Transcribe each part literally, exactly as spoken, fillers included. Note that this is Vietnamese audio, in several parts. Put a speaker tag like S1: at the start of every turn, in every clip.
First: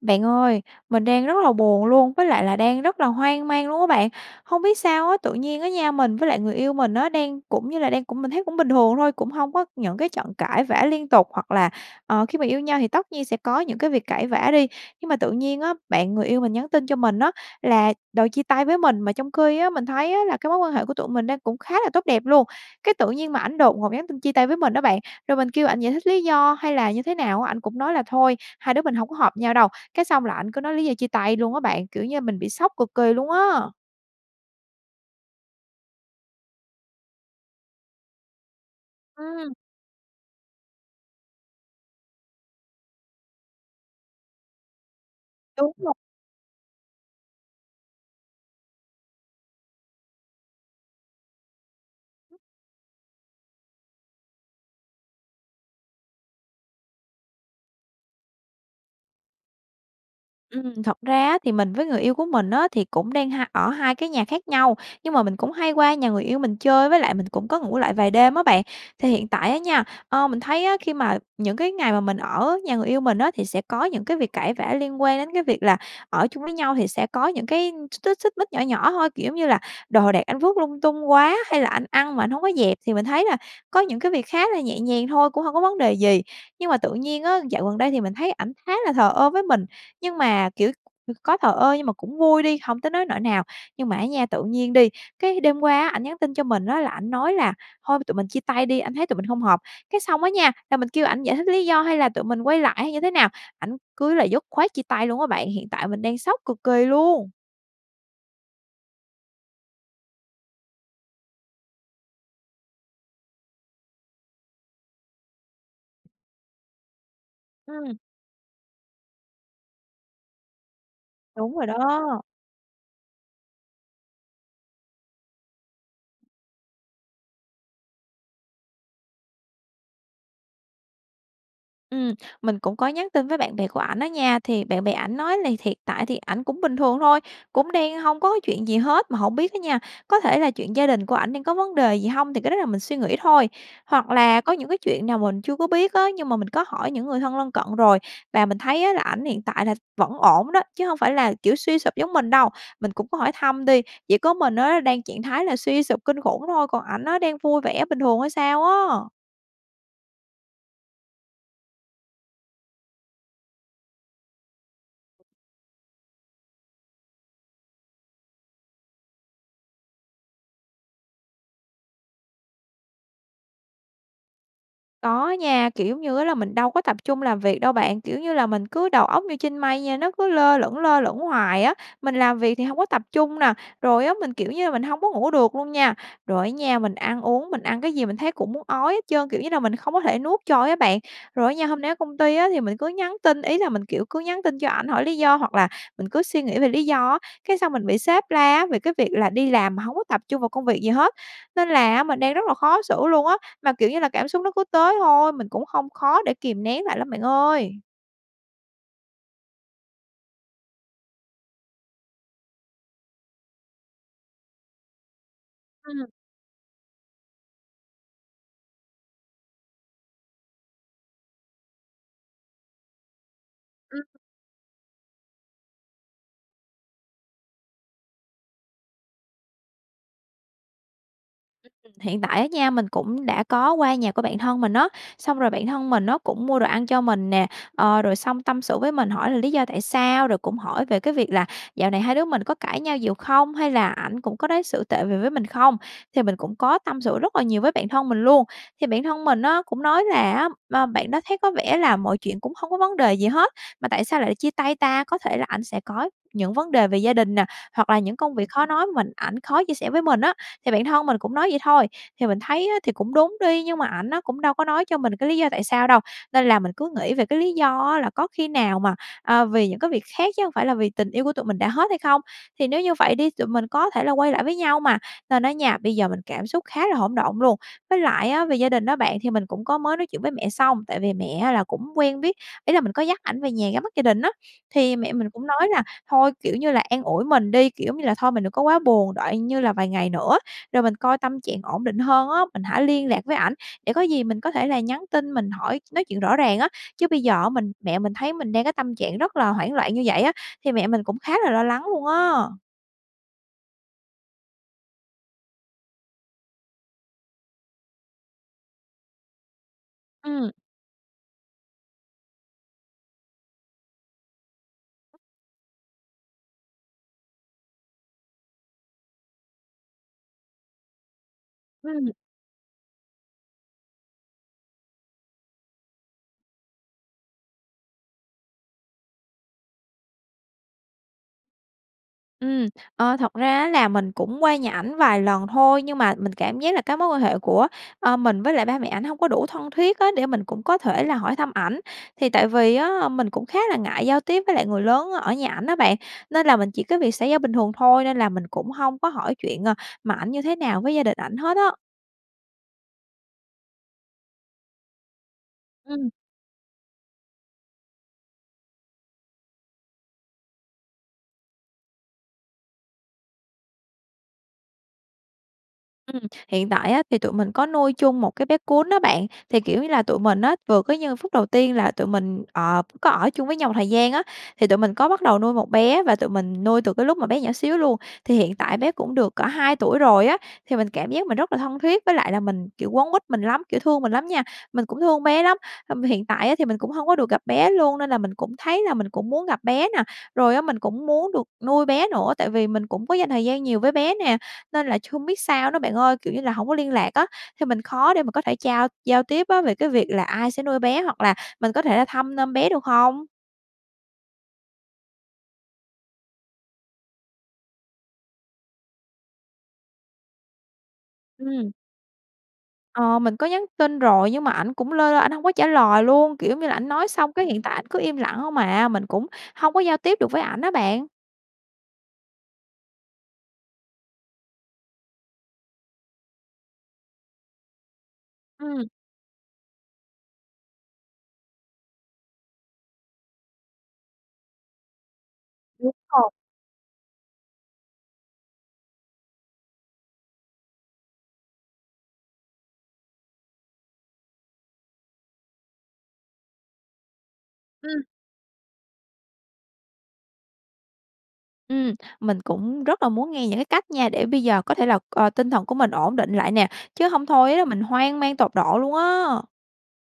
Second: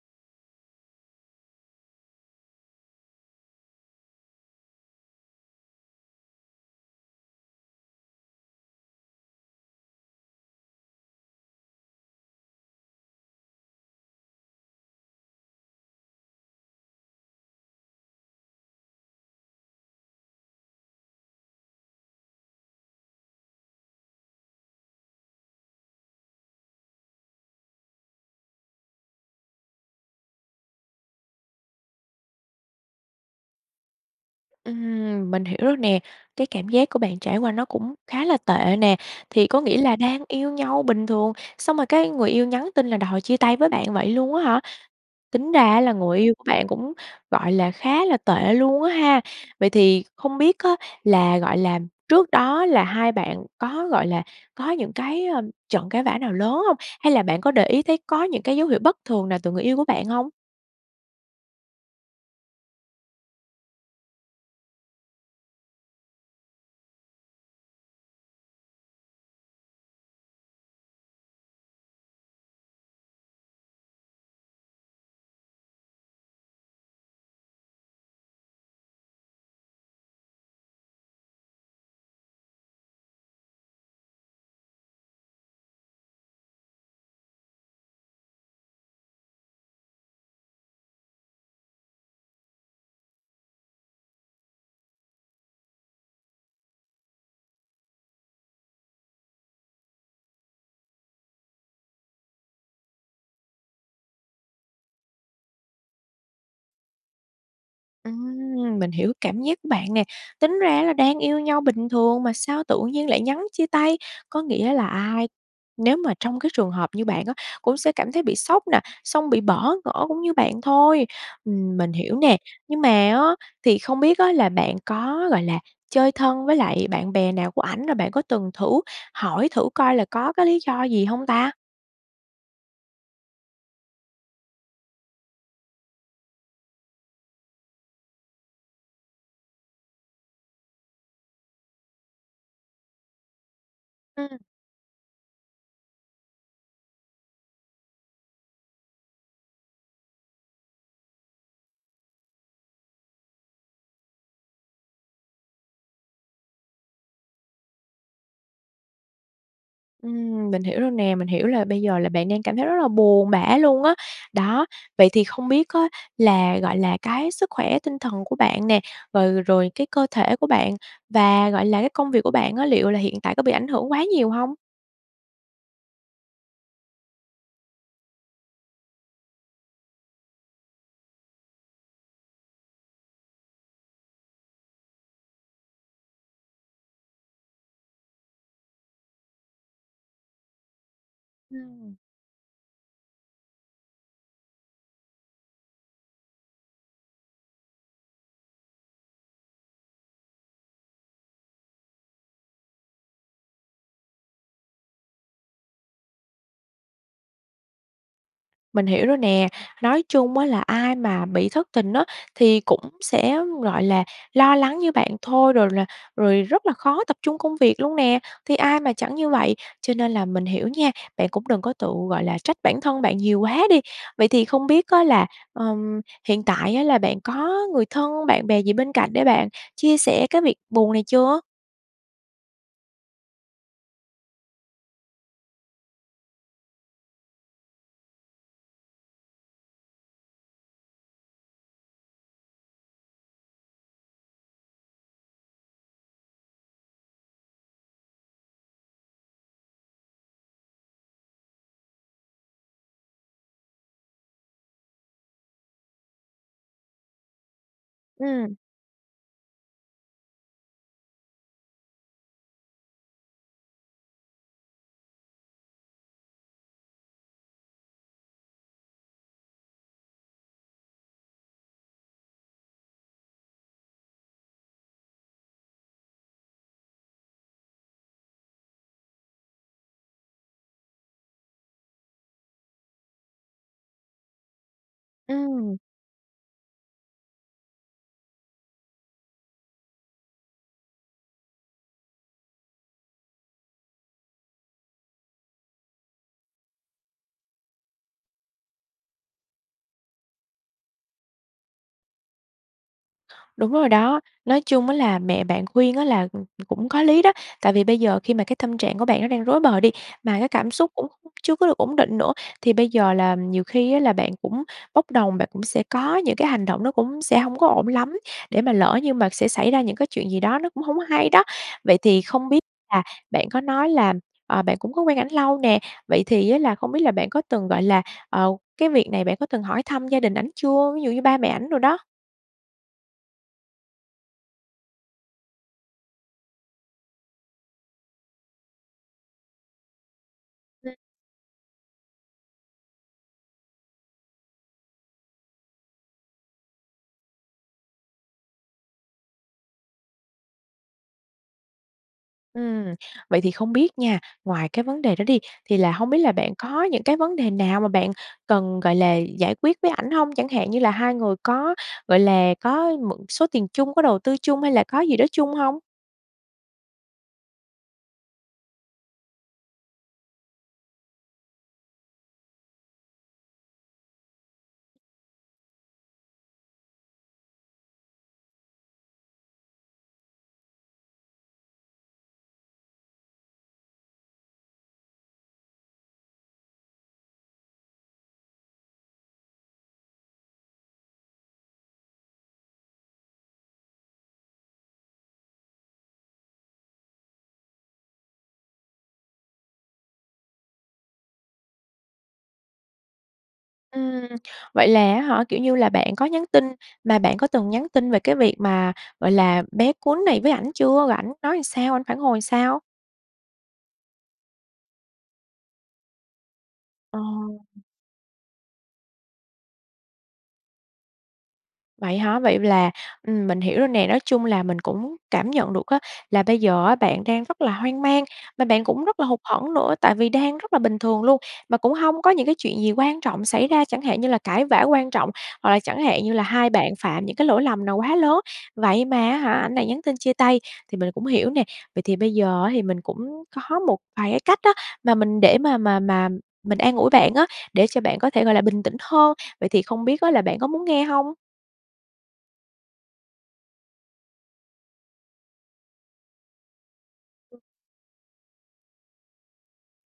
S1: Bạn ơi, mình đang rất là buồn luôn, với lại là đang rất là hoang mang luôn á bạn. Hông biết sao á, tự nhiên á nha, mình với lại người yêu mình á đang cũng như là đang cũng mình thấy cũng bình thường thôi, cũng hông có những cái trận cãi vã liên tục, hoặc là, ờ, khi mà yêu nhau thì tất nhiên sẽ có những cái việc cãi vã đi. Nhưng mà tự nhiên á, bạn người yêu mình nhắn tin cho mình á, là đòi chia tay với mình, mà trong khi á, mình thấy á là cái mối quan hệ của tụi mình đang cũng khá là tốt đẹp luôn. Cái tự nhiên mà ảnh đột ngột nhắn tin chia tay với mình á bạn, rồi mình kêu ảnh giải thích lý do hay là như thế nào á, ảnh cũng nói là "Thôi, hai đứa mình hổng có hợp nhau đâu." Cái xong là ảnh cứ nói lý do chia tay luôn á bạn, kiểu như mình bị sốc cực kỳ luôn á!
S2: Ừm, mình hiểu rồi nè. Cái cảm giác của bạn trải qua nó cũng khá là tệ nè. Thì
S1: Ừm.
S2: có nghĩa là đang yêu nhau bình thường, xong rồi cái người yêu nhắn tin là đòi chia tay với bạn vậy luôn á hả? Tính ra
S1: Đúng
S2: á là
S1: rồi.
S2: người yêu của bạn cũng, gọi là, khá là tệ luôn á ha! Vậy thì hông biết á là, gọi là, trước đó là hai bạn có, gọi là, có những cái, ơ, trận cãi vã nào lớn hông? Hay là bạn có để ý thấy có những cái dấu hiệu bất thường nào từ người yêu của bạn hông?
S1: Ừm, thật ra á, thì mình với người yêu của mình á, thì cũng đang hai ở hai cái nhà khác nhau. Nhưng mà mình cũng hay qua nhà người yêu mình chơi, với lại mình cũng có ngủ lại vài đêm á bạn. Thì hiện tại á nha, ờ, mình thấy á, khi mà những cái ngày mà mình ở nhà người yêu mình á, thì sẽ có những cái việc cãi vã liên quan đến cái việc là ở chung với nhau thì sẽ có những cái x xích xích mích nhỏ nhỏ thôi. Kiểu giống như là đồ đạc anh vứt lung tung quá hay là anh ăn mà anh hông có dẹp, thì mình thấy là có những cái việc khá là nhẹ nhàng thôi, cũng hông có vấn đề gì. Nhưng mà tự nhiên á, dạo gần đây thì mình thấy ảnh khá là thờ ơ với mình, nhưng mà, kiểu, [unintelligible] có thờ ơ nhưng mà cũng vui đi, hông tới nối nỗi nào. Nhưng mà á nha, tự nhiên đi, cái đêm qua á, ảnh nhắn tin cho mình á là ảnh nói là "Thôi tụi mình chia tay đi, anh thấy tụi mình hông hợp." Cái xong á nha, là mình kêu ảnh giải thích lý do hay là tụi mình quay lại hay như thế nào, ảnh cứ là dứt khoát chia tay luôn á bạn. Hiện tại mình đang sốc cực kỳ luôn!
S2: Ừm, mình hiểu cảm giác của bạn nè. Tính ra á là đang yêu nhau bình thường mà sao tự nhiên lại nhắn chia tay, có nghĩa là ai nếu mà trong cái trường hợp như bạn á, cũng sẽ
S1: Ừm.
S2: cảm thấy bị sốc nè, xong bị bỡ ngỡ cũng như bạn thôi.
S1: Đúng rồi
S2: Ừm, mình hiểu
S1: đó.
S2: nè. Nhưng mà á, thì không biết á là bạn có, gọi là, chơi thân với lại bạn bè nào của ảnh, rồi bạn có từng thử hỏi thử coi là có cái lý do gì hông ta?
S1: Ừm, mình cũng có nhắn tin với bạn bè của ảnh á nha. Thì bạn bè ảnh nói là thiện tại thì ảnh cũng bình thường thôi, cũng đang hông có chuyện gì hết. Mà hổng biết á nha, có thể là chuyện gia đình của ảnh đang có vấn đề gì hông, thì cái đó là mình suy nghĩ thôi. Hoặc
S2: Ừm.
S1: là có những cái chuyện nào mình chưa có biết á, nhưng mà mình có hỏi những người thân lân cận rồi, và mình thấy á là ảnh hiện tại là vẫn ổn đó, chứ hông phải là kiểu suy sụp giống mình đâu. Mình cũng có hỏi thăm đi, chỉ có mình á, đang trạng thái là suy sụp kinh khủng thôi, còn ảnh á, đang vui vẻ bình thường hay sao á.
S2: Ừm, mình hiểu rồi nè, mình hiểu là bây giờ là bạn đang cảm thấy rất là buồn bã luôn á. Đó, vậy thì không biết á là, gọi là, cái sức khỏe tinh thần của bạn nè, rồi rồi cái cơ thể của bạn và, gọi là, cái công việc của bạn á, liệu là hiện tại có bị ảnh hưởng quá nhiều hông?
S1: Có á nha, kiểu, giống như á là mình đâu có tập trung làm việc đâu bạn, kiểu như là, mình cứ đầu óc như trên mây nha, nó cứ lơ lửng, lơ lửng hoài á, mình làm việc thì hông có tập trung nè, rồi á mình, kiểu như là, mình hông có ngủ được luôn nha. Rồi á nha, mình ăn uống, mình ăn cái gì mình thấy cũng muốn ói hết trơn, kiểu như là, mình không có thể nuốt trôi á bạn. Rồi á nha, hôm nay
S2: Ừm.
S1: ở công ty á thì mình cứ nhắn tin, ý là mình, kiểu, cứ nhắn tin cho ảnh hỏi lý do hoặc là mình cứ suy nghĩ về lý do á, cái xong mình bị sếp la á, về cái việc là đi làm mà hông có tập trung vào công việc gì hết. Nên là á mình đang rất là khó xử luôn á, mà, kiểu như là, cảm xúc nó cứ tới thôi, mình cũng hông khó để kìm nén lại lắm bạn ơi.
S2: Mình hiểu rồi nè, nói chung á là ai mà bị thất tình á, thì cũng sẽ, gọi là, lo lắng như bạn thôi, rồi là
S1: Ừm.
S2: rồi rất là khó tập trung công việc luôn nè, thì ai mà chẳng như vậy, cho nên là mình hiểu nha, bạn cũng đừng có tự, gọi là, trách bản thân bạn nhiều quá đi.
S1: Ừm.
S2: Vậy thì không biết á là, ừm, hiện tại á là bạn có người thân, bạn bè gì bên cạnh để bạn chia sẻ cái việc buồn này chưa?
S1: Hiện tại á nha, mình cũng đã có qua nhà của bạn thân mình á, xong rồi bạn thân mình á, cũng mua đồ ăn cho mình nè, ờ, rồi xong tâm sự với mình hỏi là lý do tại sao, rồi cũng hỏi về cái việc là dạo này hai đứa mình có cãi nhau nhiều không, hay là ảnh cũng có đối xử tệ về với mình không, thì mình cũng có tâm sự rất là nhiều với bạn thân mình luôn. Thì bạn thân mình á, cũng nói là á b bạn đó thấy có vẻ là mọi chuyện cũng hông có vấn đề gì hết mà tại sao lại chia tay ta, có thể là ảnh sẽ có những vấn đề về gia đình nè, hoặc là những công việc
S2: Ừm.
S1: khó nói mình ảnh khó chia sẻ với mình á, thì bạn thân mình cũng nói vậy thôi. Thì mình thấy á thì cũng đúng đi, nhưng mà ảnh á, cũng đâu có nói cho mình cái lý do tại sao đâu, nên là mình cứ nghĩ về cái lý do á, là có khi nào mà, à, vì những cái việc khác chứ hông phải là vì tình yêu của tụi mình đã hết hay không, thì nếu như vậy đi, tụi mình có thể là quay lại với nhau mà, nên á nha, bây giờ mình cảm xúc khá là hỗn độn luôn. Với lại á về gia đình á bạn, thì mình cũng có mới nói chuyện với mẹ xong, tại vì mẹ á là cũng quen biết, ý là mình có dắt ảnh về nhà ra mắt gia đình á. Thì mẹ mình cũng nói
S2: Ừm.
S1: là thôi, kiểu như là an ủi mình đi, kiểu, giống như là, thôi mình đừng có quá buồn, đợi như là vài ngày nữa rồi mình coi tâm trạng ổn định hơn á, mình hãy liên lạc với ảnh, để có gì mình có thể là nhắn tin mình hỏi nói chuyện rõ ràng á, chứ bây giờ á, mình mẹ mình thấy mình đang cái tâm trạng rất là hoảng loạn như vậy á thì mẹ mình cũng khá là lo lắng luôn á.
S2: Đúng rồi đó. Nói chung á, là mẹ bạn khuyên á là, ừm, ừm, cũng có lý đó. Tại vì bây giờ khi mà cái tâm trạng của bạn nó đang rối bời đi, mà cái
S1: Ừm.
S2: cảm xúc cũng [unintelligible] chưa có được ổn định nữa, thì bây giờ là nhiều khi á là bạn cũng bốc đồng, bạn cũng sẽ có những cái hành động nó cũng sẽ hông có ổn lắm để mà lỡ như mà sẽ xảy ra những cái chuyện gì đó nó cũng hổng hay đó. Vậy
S1: Ừm.
S2: thì không biết là bạn có nói là, ờ, bạn cũng có quen ảnh lâu nè, vậy thì á là hông biết là bạn có từng, gọi là, ờ cái việc này bạn có từng hỏi thăm gia đình ảnh chưa, ví dụ như ba mẹ ảnh đồ đó?
S1: Ừm, ờ, thật ra á, là mình cũng qua nhà ảnh vài lần thôi. Nhưng mà mình cảm giác là cái mối quan hệ của, a, mình với lại ba mẹ ảnh hông có đủ thân thiết á, để mình cũng có
S2: Ừm.
S1: thể là hỏi thăm ảnh. Thì tại vì á, mình cũng khá là ngại giao tiếp với lại người lớn ở nhà ảnh á bạn, nên là mình chỉ có việc xã giao bình thường thôi, nên là mình cũng hông có hỏi chuyện, à, mà ảnh như thế nào với gia đình ảnh hết á.
S2: Ừm, vậy thì không biết nha, ngoài cái vấn đề đó đi, thì là hông
S1: Ừm.
S2: biết là bạn có những cái vấn đề nào mà bạn cần, gọi là, giải quyết với ảnh hông? Chẳng hạn như là hai người có, gọi là, có một số tiền chung, có đầu tư chung hay là có gì đó chung hông?
S1: Ừm, hiện tại á, thì tụi mình có nuôi chung một cái bé cún á bạn, thì, kiểu như là, tụi mình á, vừa cứ như phút đầu tiên là tụi mình ờ, có ở chung với nhau một thời gian á, thì tụi mình có bắt đầu nuôi một bé và tụi mình nuôi từ cái lúc mà bé nhỏ xíu luôn, thì hiện tại bé cũng được cỡ hai tuổi rồi á, thì mình cảm giác mình rất là thân thiết với lại là mình kiểu, quấn quýt mình lắm, kiểu, thương mình lắm nha. Mình cũng thương bé lắm, hâm hiện tại á, thì mình cũng hông có được gặp bé luôn nên là mình cũng thấy là mình cũng muốn gặp bé nè, rồi á, mình cũng muốn được nuôi bé nữa, tại vì mình cũng có dành thời gian nhiều với bé nè, nên làch hông biết sao nữa bạn ơi, kiểu như là, hổng có liên lạc á, thì mình khó để mà có thể trao giao tiếp á, về cái việc là ai sẽ nuôi bé hoặc là mình có thể là thăm nom bé, được hông?
S2: Ừm. Vậy là á hả, kiểu như là, bạn có nhắn tin mà bạn có từng nhắn tin về cái việc mà, gọi là, bé cún này với ảnh chưa, rồiảnh nói
S1: Ừm.
S2: sao, ảnh phản hồi sao?
S1: Ờ, mình có nhắn tin rồi nhưng mà ảnh cũng lơ lơ, ảnh hông có trả lời luôn, kiểu giống như là, ảnh nói
S2: Ờ.
S1: xong, cái, hiện tại ảnh cứ im lặng hông à. Mình cũng hông có giao tiếp được với ảnh á bạn.
S2: Vậy hả? Vậy là, ừm, mình hiểu rồi nè, nói chung là mình cũng cảm nhận được á, là bây giờ á, bạn đang rất là hoang mang và bạn
S1: Ừm.
S2: cũng rất là hụt hẫng nữa tại vì đang rất là bình thường luôn, mà cũng hông có những cái chuyện gì quan trọng xảy ra, chẳng hạn như là cãi vã quan trọng hoặc là
S1: Đúng
S2: chẳng hạn
S1: rồi.
S2: như là hai bạn phạm những cái lỗi lầm nào quá lớn. Vậy mà á hả, anh này nhắn tin chia tay thì mình cũng hiểu nè. Vậy thì bây giờ á, thì mình cũng có một vài cái cách á, mà mình để mà mà mà mình an ủi bạn á, để cho
S1: Ừm.
S2: bạn có thể, gọi là, bình tĩnh hơn. Vậy thì không biết á, là bạn có muốn nghe hông?
S1: Ừm, mình cũng rất là muốn nghe những cái cách nha, để bây giờ có thể là, ờ, tinh thần của mình ổn định lại nè, chứ hông thôi á là mình hoang mang tột độ luôn á!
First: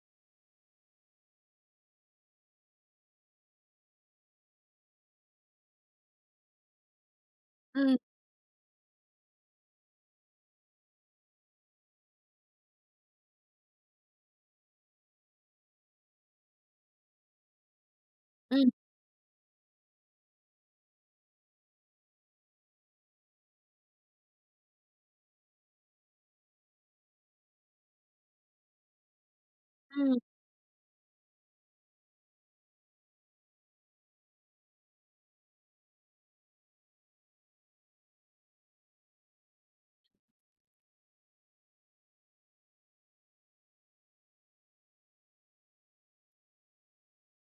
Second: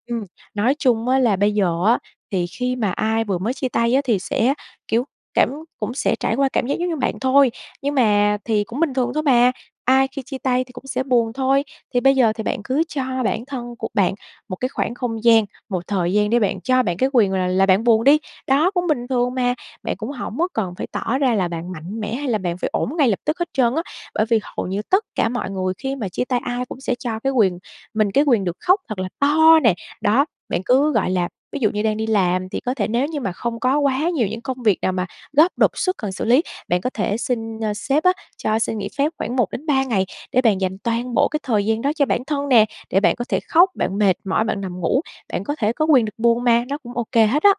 S2: Ừm, nói chung á là bây giờ á, thì khi mà ai vừa mới chia tay á thì sẽ, kiểu, cảm cũng sẽ trải qua cảm giác giống như bạn thôi, nhưng
S1: Ừm.
S2: mà thì cũng bình thường thôi mà, ai khi chia tay thì cũng sẽ buồn thôi. Thì bây giờ thì bạn cứ cho bản thân của bạn một cái khoảng không gian, một thời gian để bạn cho bạn cái quyền là là bạn buồn đi,
S1: Ừm.
S2: đó, cũng bình thường mà. Bạn cũng hổng có cần phải tỏ ra là bạn mạnh mẽ hay là bạn phải ổn ngay lập tức hết trơn á, bởi vì hầu như tất cả mọi người khi mà chia tay ai cũng sẽ cho cái quyền mình cái quyền được khóc thật là to nè.
S1: Ừm.
S2: Đó, bạn cứ, gọi là ví dụ như đang đi làm, thì có thể nếu như mà không có quá nhiều những công việc nào mà gấp, đột xuất cần xử lý, bạn có thể xin, a, sếp á cho xin nghỉ phép khoảng một đến ba ngày, để bạn dành toàn bộ cái thời gian đó cho bản thân nè, để bạn có thể khóc, bạn mệt mỏi, bạn nằm ngủ, bạn có thể có quyền được buồn mà, nó cũng ô kê hết á.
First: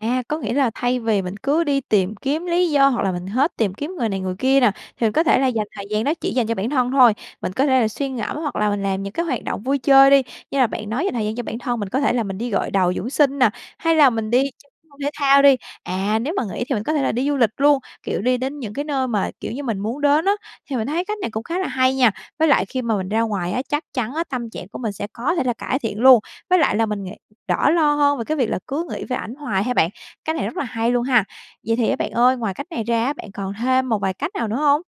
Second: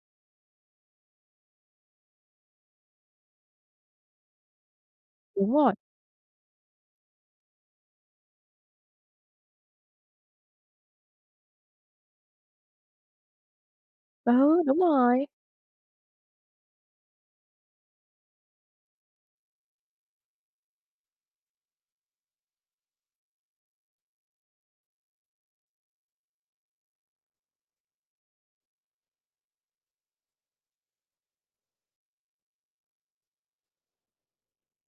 S1: À, có nghĩa là thay vì mình cứ đi tìm kiếm lý do, hoặc là mình hết tìm kiếm người này người kia nè, thì mình có thể là
S2: Đúng
S1: dành
S2: rồi.
S1: thời gian đó chỉ dành cho bản thân thôi, mình có thể là suy ngẫm, hoặc là mình làm những cái hoạt động vui chơi đi. Như là bạn nói dành thời gian cho bản thân, mình có thể là mình đi gội đầu dưỡng sinh nè, hay là mình đi
S2: Ừ,
S1: chơi
S2: đúng
S1: cái môn thể
S2: rồi.
S1: thao đi. À, nếu mà nghỉ thì mình có thể là đi du lịch luôn, kiểu, đi đến những cái nơi mà, kiểu như, mình muốn đến á, thì mình thấy cách này cũng khá là hay nha. Với lại khi mà mình ra ngoài á, chắc chắn á tâm trạng của mình sẽ có thể là cải thiện luôn, với lại là mình nghị đỡ lo hơn về cái việc là cứ nghĩ về ảnh hoài ha bạn, cái này rất là hay luôn ha. Vậy thì á bạn ơi, ngoài cách này ra á, bạn còn thêm một vài cách nào nữa hông?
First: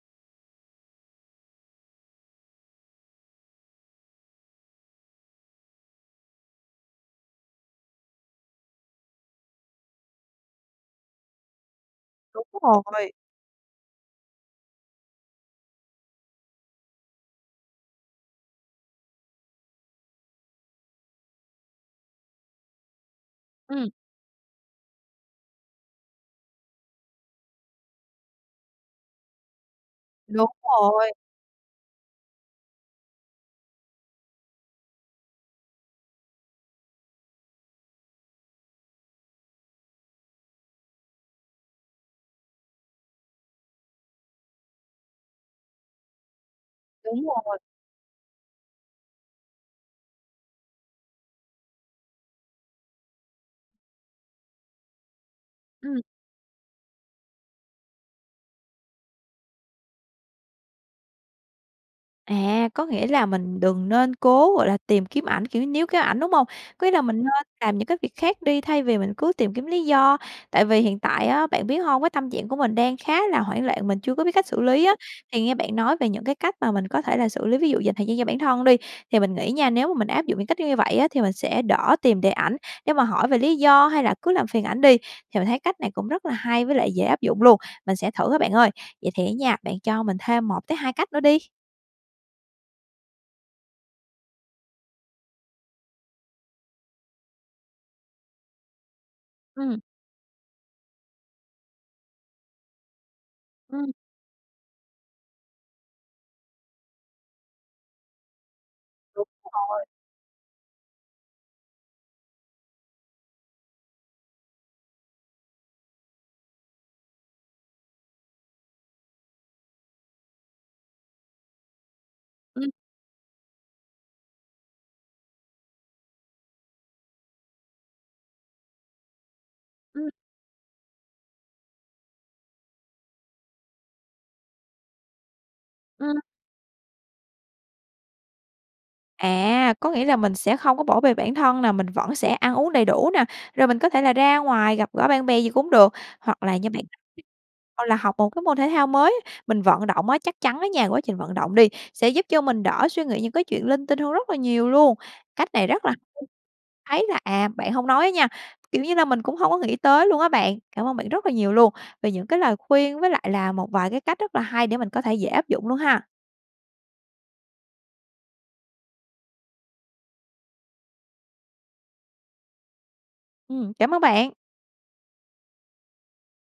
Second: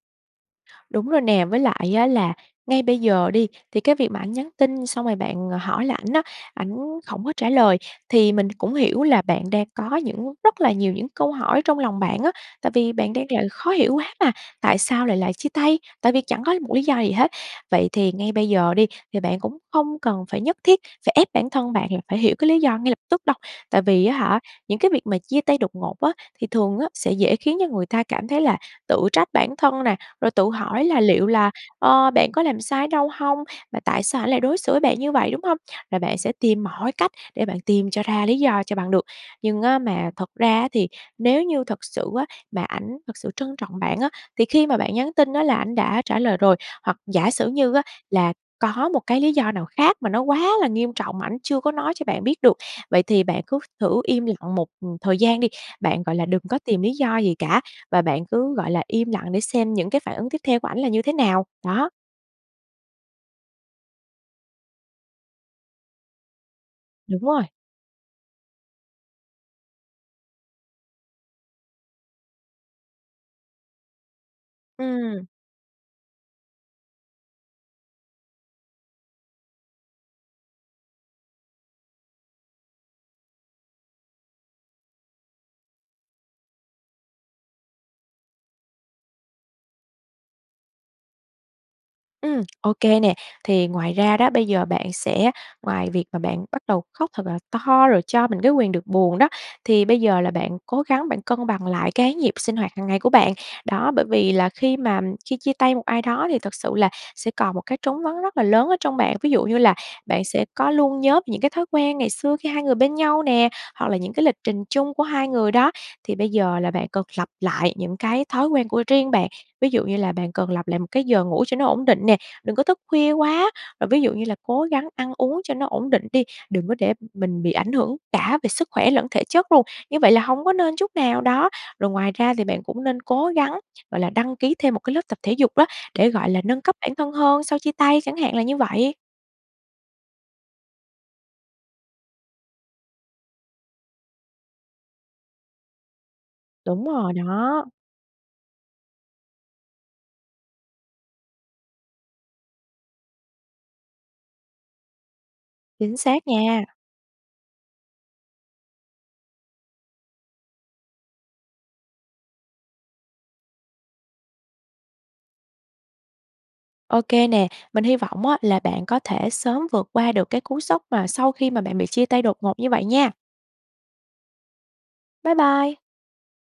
S2: Đúng rồi nè. Với lại á, là ngay bây giờ đi, thì cái việc mà ảnh nhắn tin xong rồi bạn hỏi lại ảnh á, ảnh hổng có trả lời, thì mình cũng hiểu là bạn đang có những rất là nhiều những câu hỏi trong lòng bạn á,
S1: Đúng
S2: tại vì
S1: rồi.
S2: bạn đang là khó hiểu quá mà. Tại sao lại là chia tay, tại vì chẳng có một lý do gì hết. Vậy thì ngay bây giờ đi thì bạn cũng hông cần phải nhất thiết phải ép bản thân bạn là phải hiểu cái lý do ngay lập tức đâu. Tại
S1: Ừm.
S2: vì á hả, những cái việc mà chia tay đột ngột á thì thường á sẽ dễ khiến cho người ta cảm thấy là tự trách bản thân nè, rồi tự
S1: Đúng
S2: hỏi là
S1: rồi.
S2: liệu là, ơ, bạn có làm sai ở đâu hông? Và tại sao ảnh lại đối xử với bạn như vậy, đúng hông? Là bạn sẽ tìm mọi cách để bạn tìm cho ra lý do cho bằng được. Nhưng á mà thật ra á thì nếu như thật sự á mà ảnh thật sự trân trọng bạn á thì khi mà bạn nhắn tin á là ảnh đã trả lời rồi, hoặc
S1: Đúng
S2: giả sử
S1: rồi.
S2: như á là có một cái lý do nào khác mà nó quá là nghiêm trọng mà ảnh chưa có nói cho bạn biết được. Vậy thì bạn cứ thử im lặng một, ừm, thời gian đi.
S1: Ừm.
S2: Bạn, gọi là, đừng có tìm lý do gì cả, và bạn cứ, gọi là, im lặng để xem những cái phản ứng tiếp theo của ảnh là như thế nào, đó.
S1: À, có nghĩa là mình đừng nên cố, gọi là, tìm kiếm ảnh, kiểu níu kéo ảnh, đúng hông? Có nghĩa là mình
S2: Đúng
S1: nên
S2: rồi.
S1: làm những cái việc khác đi thay vì mình cứ tìm kiếm lý do. Tại vì hiện tại á, bạn biết hông? Cái tâm trạng của mình đang khá là hoảng loạn, mình chưa có biết cách xử lý á,
S2: Ừm.
S1: thì nghe bạn nói về những cái cách mà mình có thể là xử lý, ví dụ dành thời gian cho bản thân đi, thì mình nghĩ nha, nếu mà mình áp dụng những cách như như vậy á, thì mình sẽ đỡ tìm để ảnh nếu mà hỏi về lý do hay là cứ làm phiền ảnh đi. Thì mình thấy cách này cũng rất là hay với lại dễ áp dụng luôn, mình sẽ thử á bạn ơi. Vậy thì á nha, bạn cho mình thêm một tới hai cách nữa đi.
S2: Ừm, OK nè. Thì ngoài ra đó, bây giờ bạn sẽ ngoài việc mà bạn bắt đầu khóc thật là to rồi cho mình cái quyền được buồn đó,
S1: Ừm.
S2: thì bây giờ là bạn cố gắng bạn cân bằng lại cái nhịp sinh hoạt hàng ngày của bạn. Đó,
S1: Ừm.
S2: bởi vì là khi mà khi chia tay một ai đó thì thật sự là sẽ còn một cái trống vắng rất là lớn ở trong bạn,
S1: Đúng
S2: ví dụ như là
S1: rồi.
S2: bạn sẽ có luôn nhớ những cái thói quen ngày xưa khi hai người bên nhau nè, hoặc là những cái lịch trình chung của hai người đó. Thì bây giờ là bạn cần lập lại những cái thói quen của riêng bạn, ví dụ như là bạn cần lập lại một cái giờ ngủ cho nó ổn định nè, đừng có
S1: Ừm.
S2: thức khuya quá. À, ví dụ như là cố gắng ăn uống cho nó ổn định đi, đừng có để mình bị ảnh hưởng cả về sức khỏe lẫn thể chất luôn, như
S1: Ừm.
S2: vậy là hông có nên chút nào đó. Rồi ngoài ra thì bạn cũng nên cố gắng, gọi là, đăng ký thêm một cái lớp tập thể dục á, để,
S1: Ừm.
S2: gọi là, nâng cấp bản thân hơn sau chia tay chẳng hạn là như vậy.
S1: À! Có nghĩa là mình sẽ không có bỏ bê bản thân nè, mình vẫn sẽ ăn uống đầy đủ nè, rồi mình có thể là ra ngoài gặp gỡ bạn bè gì cũng được, hoặc là như bạn
S2: Đúng rồi
S1: [unintelligible]
S2: đó.
S1: hoặc là học một cái môn thể thao mới, mình vận động á, chắc chắn á nha, quá trình vận động đi, sẽ giúp cho mình đỡ suy nghĩ những cái chuyện linh tinh hơn rất là nhiều luôn. Cách này rất là
S2: Chính xác
S1: [unintelligible]
S2: nha.
S1: thấy là, à, bạn hông nói á nha, kiểu như là mình cũng hông có nghĩ tới luôn á bạn. Cảm ơn bạn rất là nhiều luôn, về những cái lời khuyên với lại là một vài cái cách rất là hay để mình có thể dễ áp dụng luôn ha.
S2: OK nè, mình hy vọng á là bạn có thể sớm vượt qua được cái cú sốc mà sau khi mà bạn bị chia tay đột ngột như vậy nha!
S1: Ừm, cảm ơn bạn!
S2: Bye bye!